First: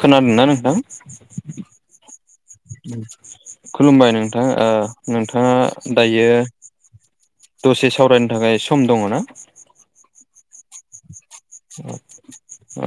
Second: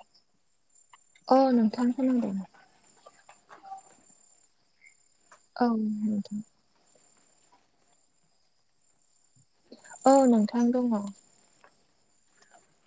खोनादों ना नोंथां औ नोंथां खोनादों खुलुमबाय नोंथां ओ नोंथाङा औ दायो नोंथां दसे सावरायनो थाखाय सम दङ ना औ नोंथां दङ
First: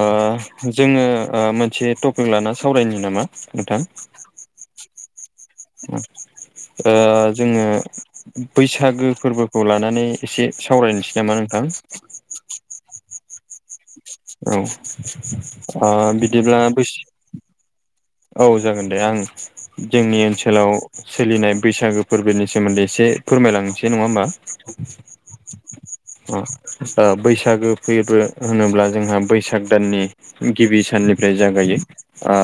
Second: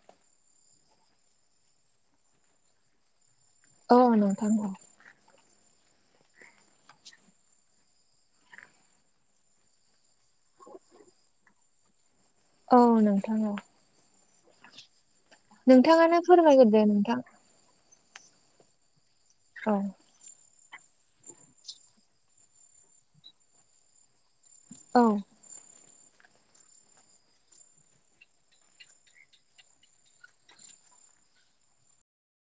ओ जोङो ओ मोनसे टपिक लाना सावरायनि नामा नोंथां औ नोंथां बुं ओ जोङो बैसागो फोरबोखौ लानानै एसे सावरायनोसै नामा नोंथां? औ नोंथा औ। औ ओ नोंथाङानो बिदिब्ला फोरमायग्रोदो बोस नोंथां औ जागोन दे। आं औ जोंनि ओनसोलाव सोलिनाय बैसागो फोरबोनि सोमोनदै एसे फोरमायलांनोसै नङा होमबा। औ [unintelligible] अ ओ बैसागो फोरबो होनोब्ला जोंहा बैसाग दाननि गिबि साननिफ्राय जागायो। ओ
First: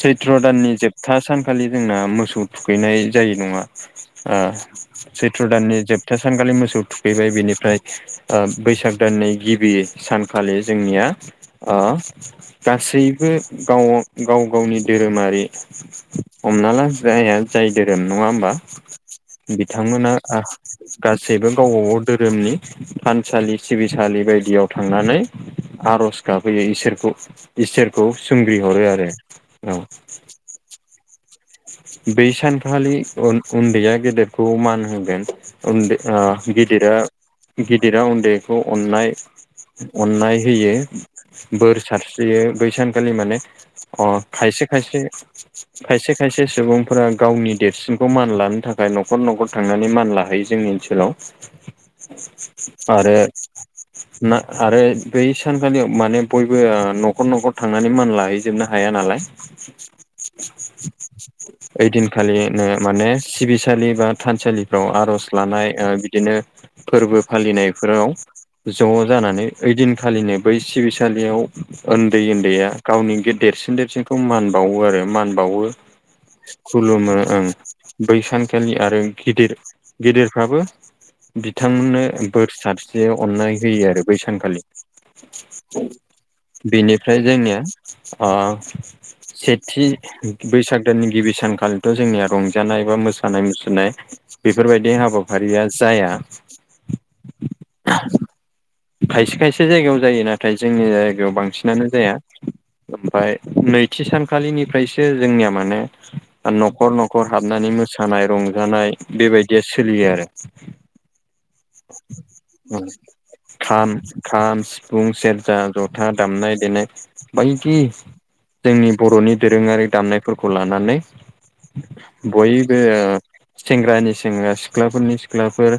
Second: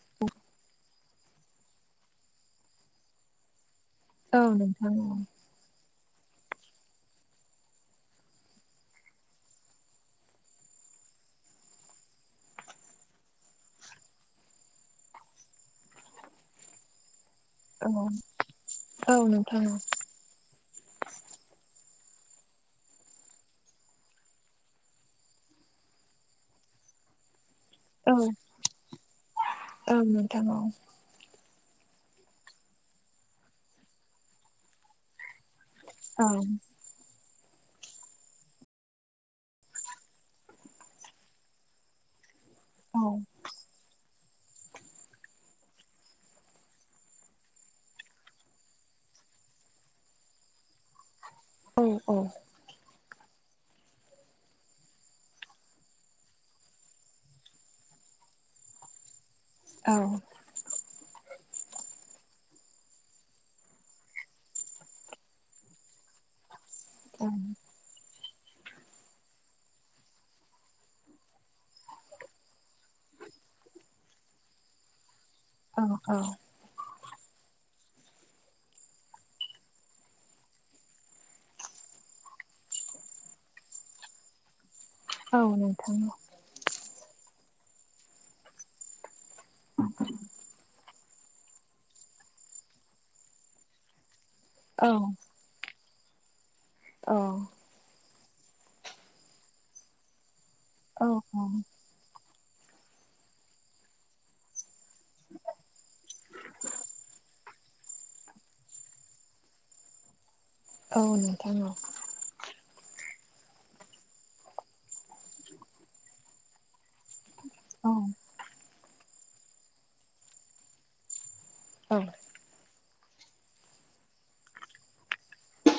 सैथ्र' दाननि जोबथा सानखालि जोंना मोसौ थुखैनाय जायो नङा ओ औ नोंथां औ सैथ्र' दाननि जोबथा सानखालि मोसौ थुखैबाय बिनिफ्राय ओ बैसाग दाननि गिबि सानखालि जोंनिया ओ गासैबो गाव गाव गाव गावनि धोरोमारि हमना ला जाया जाय औ दोरोम नङा होमबा औ नोंथां औ बिथांमोना गासैबो गावबाागाव दोरोमनि थानसालि सिबिसालि बायदियाव थांनानै आर'ज गाबहैयो इसोरखौ इसोरखौ औ सोंग्रि हरो आरो। औ औ नोंथां औ। बै सानखालि उनदैया गेदेरखौ मान होगोन। उनदै ओ औ गिदिरा गिदिरा उनदैखौ अननाय अननाय होयो बोर सारस्रियो बै औ सानखालि माने आं खायसे खायसे खायसे खायसे खायसे सुबुंफोरा गावनि देरसिनखौ मान लानो थाखाय न'खर न'खर थांनानै मान लाहैयो जोंनि ओनसोलाव। औ औ। आरो ना आरो बै सानखालियाव माने बयबो न'खर न'खर थांनानै मान लाहैजोबना हाया नालाय। औ। ओइदिनखालिनो माने सिबिसालि बा थानसालिफ्राव आर'ज लानाय बिदिनो फोरबो फालिनायफोराव ज' जानानै ओइदिनखालिनो बै सिबिसालियाव उनदै उनदैया गावनि देरसिन देरसिनखौ मानबावो आरो मान बावो। औ औ। खुलुमो ओं बै सानखालि आरो गिदिर गेदिरफ्राबो बिथांमोननो बोर साबस्रियो अननाय होयो आरो बै सानखालि। औ। बेनिफ्राय जोंनिया ओ सेथि बैसाग गोदोनि गिबि सानखालिथ' जोंनिया रंजानाय बा मोसानाय मुसुरनाय औ बेफोरबायदि हाबा हाबाफारिया जाया। औ खायसे खायसे जायगायाव जायो नाथाय जोंनि औ जायगायाव बांसिनानो जाया। ओमफ्राय नैथि सानखालिनिफ्रायसो जोंनिया माने नखर नखर हाब- हाबनानै मोसानाय रंजानाय बेबायदिया सोलियो आरो। औ नोंथां। [inaudible] खाम, खाम, सिफुं, सेरजा, जथा दामनाय देनाय। बायदि औ जोंनि बर'नि दोरोङारि दामनायफोरखौ लानानै औ। बयबो सेंग्रानि सेंग्रा सिख्लाफोरनि सिख्लाफोर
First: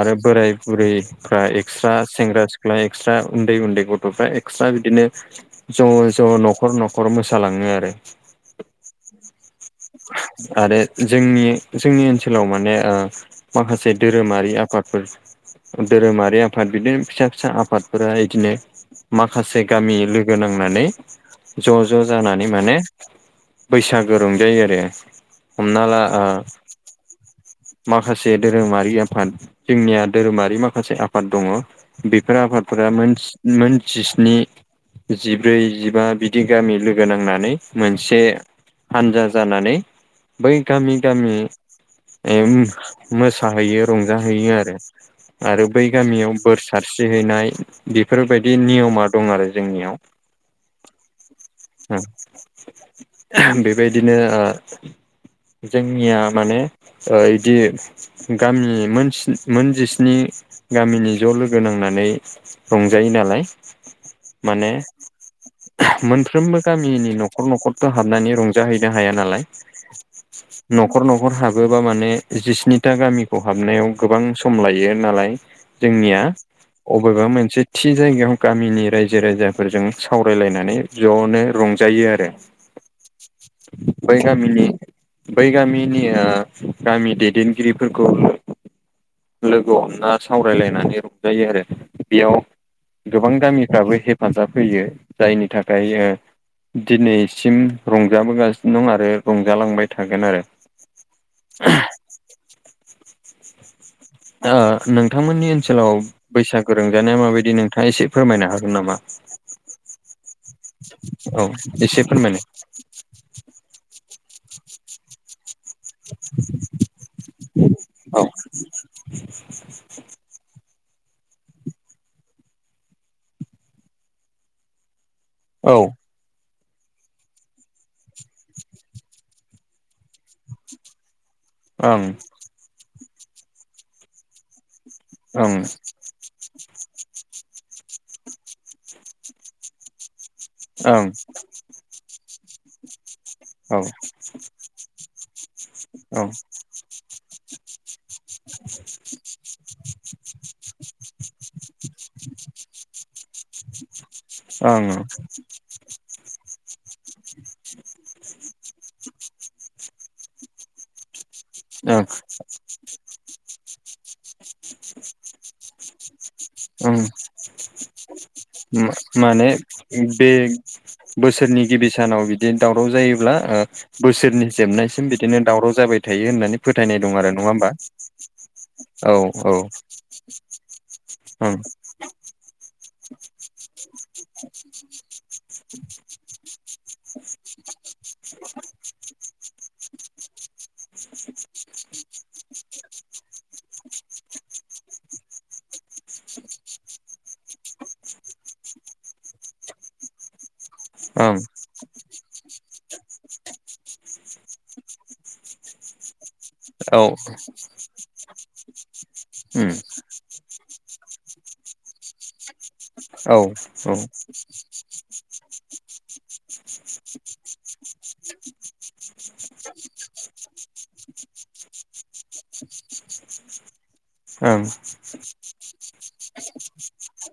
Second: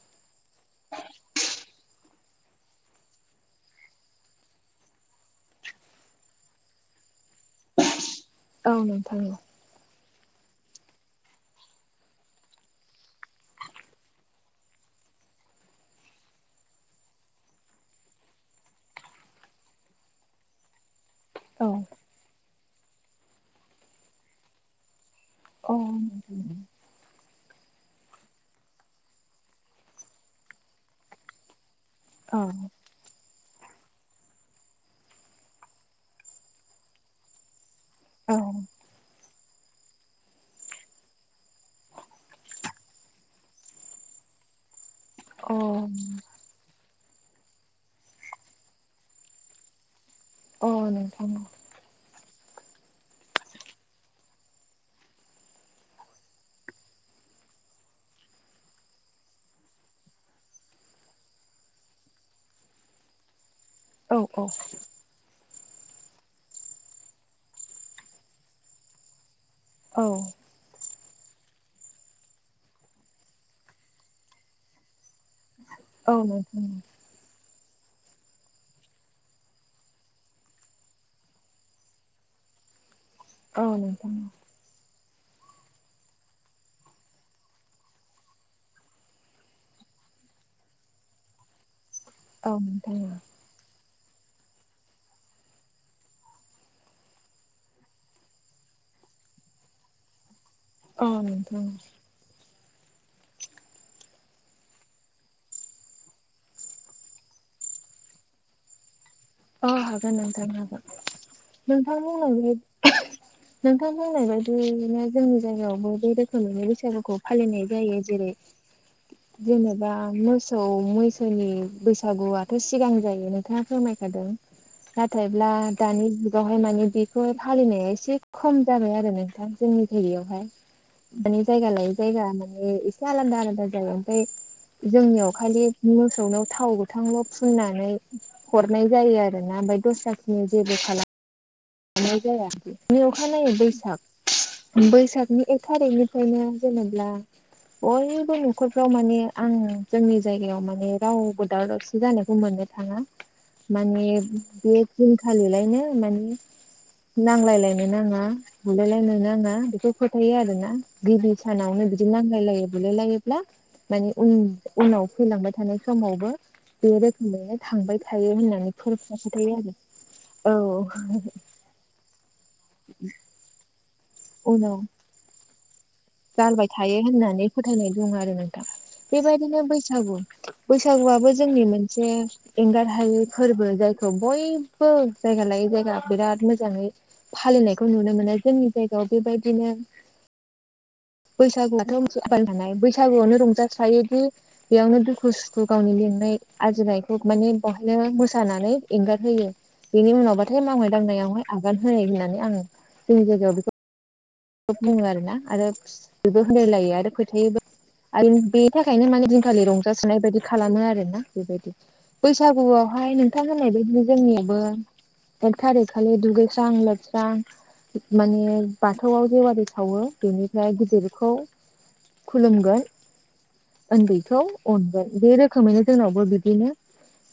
आरो बोराइ बुरैफ्रा एक्सट्रा सेंग्रा सिख्ला एक्सट्रा उन्दै उन्दै गथ'फ्रा एक्सट्रा बिदिनो ज' ज' नखर नखर मोसालाङो आरो। [inaudible] आरो जोंनि जोंनि ओनसोलाव माने ओ माखासे धोरोमारि आफादफोर धोरोमारि आफाद बिदिनो फिसा फिसा आफादफोरा इदिनो माखासे गामि लोगो नांनानै औ नोंथां औ अ ज' ज' जानानै माने बैसागो रंजायो आरो हमना ला ओ माखासे धोरोमारि आफाद जोंनिया धोरोमारि माखासे आफाद दङ। बेफोर अ आफादफोरा मोन मोन जिस्नि जिब्रै जिबा बिदि गामि लोगो नांनानै मोनसे हान्जा जानानै बै गामि गामि एम मोसा हैयो रंजाहैयो आरो। आरो बै गामियाव बोर सारस्रिहैनाय बेफोरबायदि नियमा दं आरो जोंनियाव। औ नंगौ उम बेबायदिनो ओ जोंनिया माने ओ इदि गामि मोन मोन जिस्नि गामिनि ज' लोगो नांनानै रंजायो नालाय। नोंथां औ औ माने मोनफ्रोमबो गामिनि नखर नखर थ' हाबनानै रंजाहैनो हाया नालाय। औ नखर नखर हाबोबा माने जिस्निथा गामिखौ हाबनायाव गोबां सम लायो नालाय। औ जोंनिया नोंथां अ बेबा मोनसे थि जायगायाव गामिनि रायजो राजाफोरजों सावरायलायनानै ज'नो रं जायो आरो औ नोंथां बै गामिनि बै गामिनि ओ गामि दैदेनगिरिफोरखौ लोगो हमला सावरायलायनानै रंजायो आरो बेयाव औ नोंथां गोबां गामिफ्राबो हेप हेफाजाब होयो जायनि थाखाय दिनै सिम रंजाबोगासिनो दं आरो रंजालांबाय थागोन आरो। औ ओ नोंथांमोननि ओनसोलाव बैसागो रंजानाया माबायदि नोंथाङा एसे फोरमायनो हागोन नामा? अ हागोन नोंथां हागोन औ नोंथां एसे फोरमायनाय बुंनाय नोंथां बुंनाय बा दियैनो जोंनि जायगायावबो बे रोखोमैनो बैसागुखौ फालिनाय जायो जेरै जेनेबा मोसौ मैसौ दोनि बैसागुआथ' सिगां जायो नोंथाङा फोरमायखादों। नाथायब्ला औ ओं दानि बेवहाय माने बेखौ फालिनाया एसे खम जाबाय आरो नोंथां जोंनि जायगायावहाय। माने जायगाालाय ओं जायगा माने एसे आलादा आलादा जायगा ओफ्राय जोंनियाव ओं खालि मोसौनो थाव गोथांल' फुननानै हनाय जायो आरो ना ओमफ्राय दस्रा औ ओं नाय जाया अखानायनायो बैसाग बैसागनि एक औ थारिखनिफ्रायनो जेनब्ला बयबो न'खरफ्राव माने आं जोंनि जायगायाव माने रावबो दाव दावसि जानायखौ मोनो थाङा माने बे आं दिनखालिलायनो माने नांलायलायनो नाङा बुलायलायनो नाङा बेखौ फोथायो आरोना गिबि सानावनो ओं बिदि नांलाय लायो बुलायलायोब्ला मानि उन उनाव फैलांबाय थानाय समावबो बे ओं रोखोमैनो थांबाय थायो होननानै माने फोरफथाय आरो औ। सोरनि गिबि सानाव बिदि दावराव जायोब्ला बोसोरनि जोबनायसिम बिदिनो दावराव जाबाय। थायो होननानै जालबाय थायो फोथायनाय दं आरो नङा होननानै होमबा फोथायनाय दं आरो नोंथां औ औ बेबायदिनो ओं बैसागु बैसागुआबो जोंनि मोनसे एंगार हायै फोरबो जायखौ बयबो जायगा लायै जायगा बिराद मोजाङै फालिनायखौ नुनो मोनो जोंनि जायगायाव बेबायदिनो बैसागुआथ' [unintelligible] बैसागुआनो रंजासायोदि बेयावनो दुखु सुखु गावनि लिंनाय आरजिनायखौ माने बेवहायनो मोसानानै एंगारहोयो। बेनि उनावबाथाय मावनाय ओं दांनायावहाय आगान होनाय होननानै आं जोंनि जायगायाव बेखौ बुङो आरोना आरो बेबो होनाय लायो औ आरो फोथायबो आरो बे बि थाखायनो माने दिनखालि उम रंजासाय बायदि खालामो आरो ना बेबायदि बैसागुआव हाय औ नोंथांमोना बेदिनो जोंनियावबो एक थारिख खालि दुगैस्रां लोबस्रां माने बाथ थौआव जेवि सावो बेनिफ्राय गिदिरखौ खुलुमगोन। उन्दैखौ ओं अनगोन बे रोखोमैनो जोंनावबो बिदिनो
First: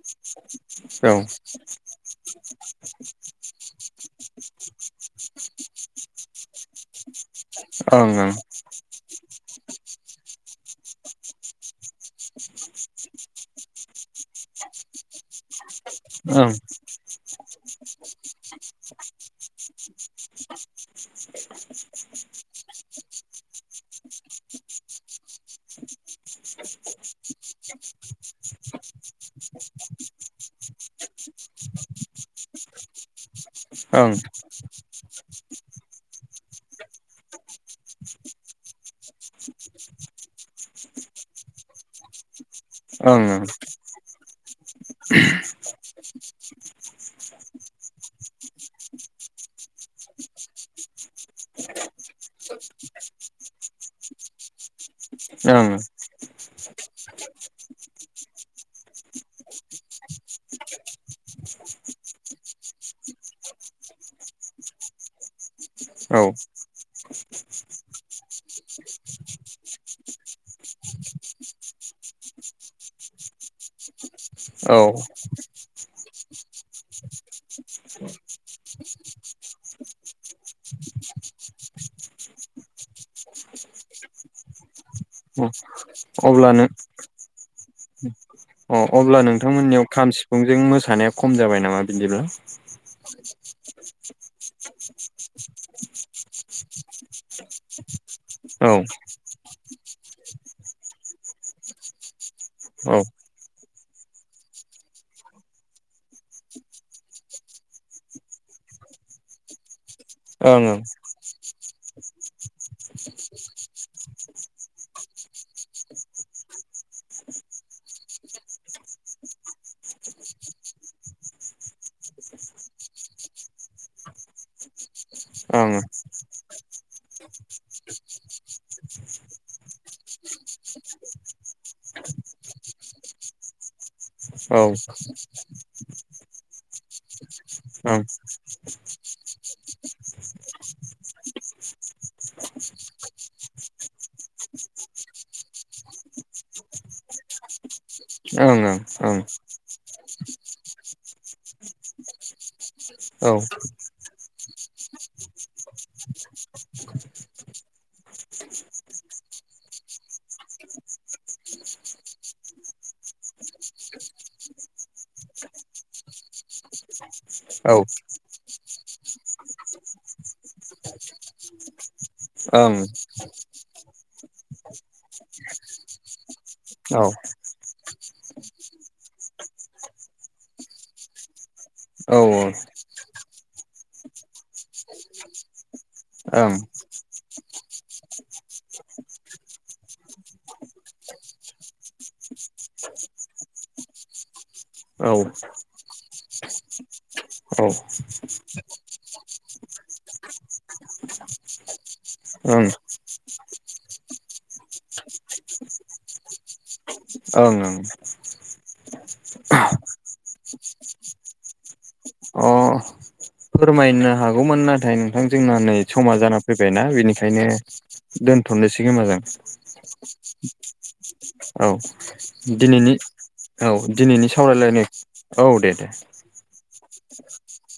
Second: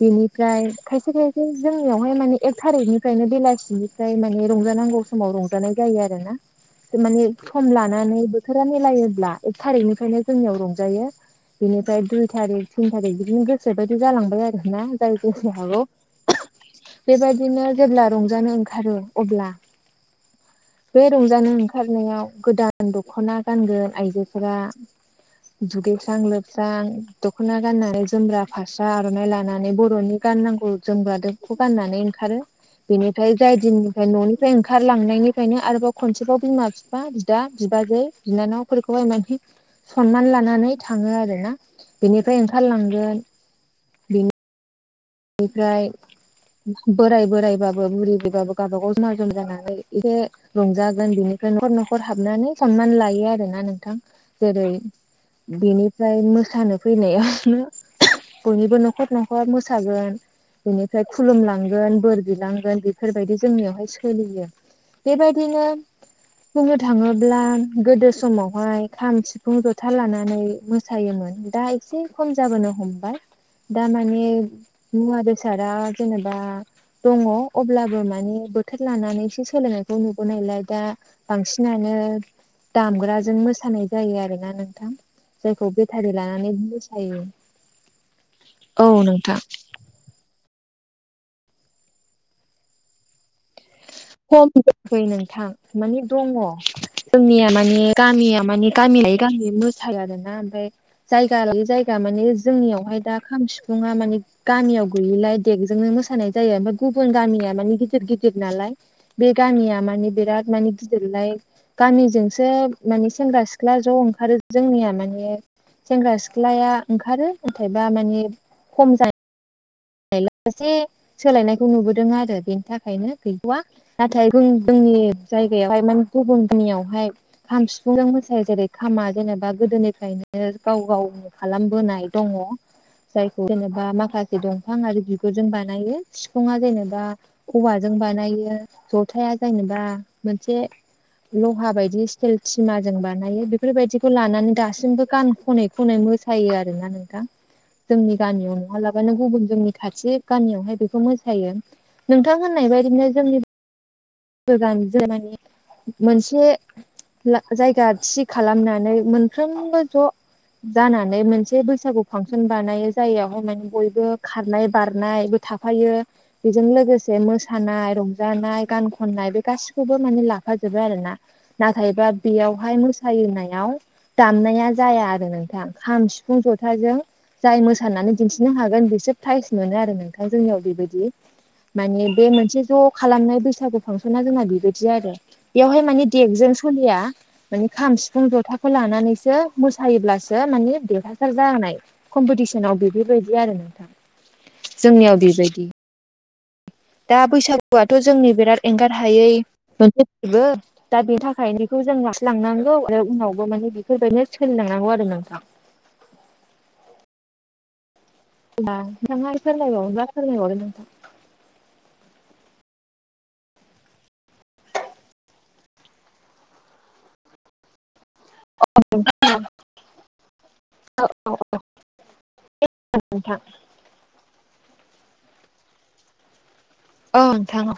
बेनिफ्राय औ खायसे ओं खायसे जों नियावहाय माने एक थारिखनिफ्रायनो बेलासिनिफ्राय माने रंजानांगौ समाव रंजानाय जायो आरो ना। माने सम लानानै ओं बोथोरा मिलायोब्ला एक थारिकनिफ्रायनो जोंनियाव रंजायो। बिनिफ्राय दुइ थारिख थिन थारिख बिदिनो गोसो बायदि जालांबाय आरो ना जाय गोसो हागौ ओं। बेबायदिनो जेब्ला रंजानो ओंखारो अब्ला [unintelligible] बे रंजानो ओंखारनायाव गोदान दख'ना गानगोन आइजोफोरा दुगैस्रां लोबस्रां दख'ना गाननानै जोमग्रा फास्रा आर'नाइ लानानै बर'नि गाननांगौ जोमब्ला द बेखौ गाननानै ओंखारो। बेनिफ्राय जाय दिननिफ्राय ओं न'निफ्राय ओंखारलांनायनिफ्रायनो आरोबाव खनसेबाव बिमा बिफा बिदा बिबाजै बिनानावफोरखौहाय माने सनमानै लानानै थाङो आर ना बेनिफ्राय ओंखारलां ओं ओं। बेनिफ्राय बोराय बोरायबाबो बुरि बुरैबाबो गावबाागाव जमा जमा जानानै एसे रंजागोन बिनिफ्राय न'खर न'खर हाबनानै सनमान लायो आरो ना नोंथां जेरै बेनिफ्राय मोसानो फैनायावनो बयनिबो न'खर न'खर थागोन। बिनिफ्राय खुलुमलांगोन बोर बिलांगोन बेफोरबायदि जोंनियावहाय सोलियो। बेबायदिनो। औ। बुंनो थाङोब्ला गोदो समावहाय खाम, सिफुं, जथा लानानै मो सायोमोन दा एसे खम जाबोनो हमबाय। [inaudible] मुवा-बेसादा जेनेबा दङ' अब्लाबो मानि बोथोर लानानैसो सोलायनायखौ नुबोनायलाय दा। बांसिनानो दामग्राजों मोसानाय जायो आरोना नोंथां अ जायखौ बे बेथारि अब्ला लानानै नों मोसायो। अ औ अब्ला नोंथां नोंथांमोननियाव खाम सिफुंजों मोसानाया खम जाबाय नामा बिदिब्ला? खम जोंखै नोंथां माने दङ' जोंनिया माने गामिया औ मानि गामियायै गामियै मुसायो आरोना ओमफ्राय जायगा लायै जायगा माने जोंनियावहाय औ दा खाम सिफुङा माने गामियाव गैयिलाय देगजोंनो मोसानाय जायो ओमफाय गुबुन गामिया मानि गिदिर गिदिर नालाय। बे गामिया माने बिराद ओं माने ओं गिदिरलाय गामिजोंसो माने सेंग्रा सिख्ला ज' ओंखारो जोंनिया माने सेंग्रा सिख्लाया ओंखारो नाथायबा मानि खम जायो [unintelligible] एसे सोलायनायखौ नुबोदों आरो बेनि थाखायनो गैथ'वा नाथाय जों जोंनि ओं जायगायावहाय माने गुबुननियावहाय खाम सिफुंजों मोसायो जेरै खामा जेनेबा गोदोनिफ्रायनो गाव गाव खालामबोनाय दङ' जायखौ जेनेबा माखासे दं औ ओं बिफां आरो बिगुरजों बानायो सिफुङा जेनेबा औवाजों ओं बानायो जथाया जेनेबा मोनसे लहा बायदि स्टेल थामाजों बानायो बेफोरबायदिखौ लानानै दासिमबो गान खनै खनै मो सायो आरोना नोंथां जोंनि ओं गामियाव नङालाबानो औ ओं औ गुबुन [unintelligible] जोंनि खाथि गामियावहाय बेखौ मोसायो नोंथां होननाय बाय औ गोदान जे मानि मोनसे जायगा थि खालामनानै मोनफ्रोमबो ज' जानानै मोनसे बैसागो फांसन बानायो जायगायावनो बयबो खारनाय बारनाय थाफायो बेजों लोगोसे मोसानाय रंजानाय गानख खननाय बे गासिखौबो माने लाफाजोबो आरो ना नाथायबा बेयावहाय ओं मोसानायाव दामनाया जाया आरो नोंथां खाम सिफुं जथाजों जाय मोसानानै दिन्थिनो हागोन बिसोर प्राइज मोनो आरो नोंथां जोंनियाव बेबायदि माने बे औ मोनसे ज' खालामनाय बैसागो फांसना जोंना बेबायदि आरो बेवहाय माने देगजों सोलिया मानि खाम सिफुं जथाखौ लानानैसो मोसायोब्लासो माने देरहासार जानाय कम्पिटिसनाव बेफोरबायदि आरो नोंथां [unintelligible] जोंनियाव बेबायदि दा औ बैसागुआथ' जोंनि बिराद एंगार हायै मोनसे फोरबो दा बेनि थाखाय बेखौ जों ओं ओं लांफालांनांगौ आरो उनावबो माने बेफोरबायदिनो सोलिलांनांगौ आरो नोंथां ओं ओं [unintelligible] अ फोरमायनो हागौमोन नाथाय नोंथां जोंना नै समा जाना फैबायना बेनिखायनो दोनथ'नोसै खोमा जों औ दिनैनि नोंथां औ दिनैनि सावरायलायनाय औ दे दे औ नोंथां औ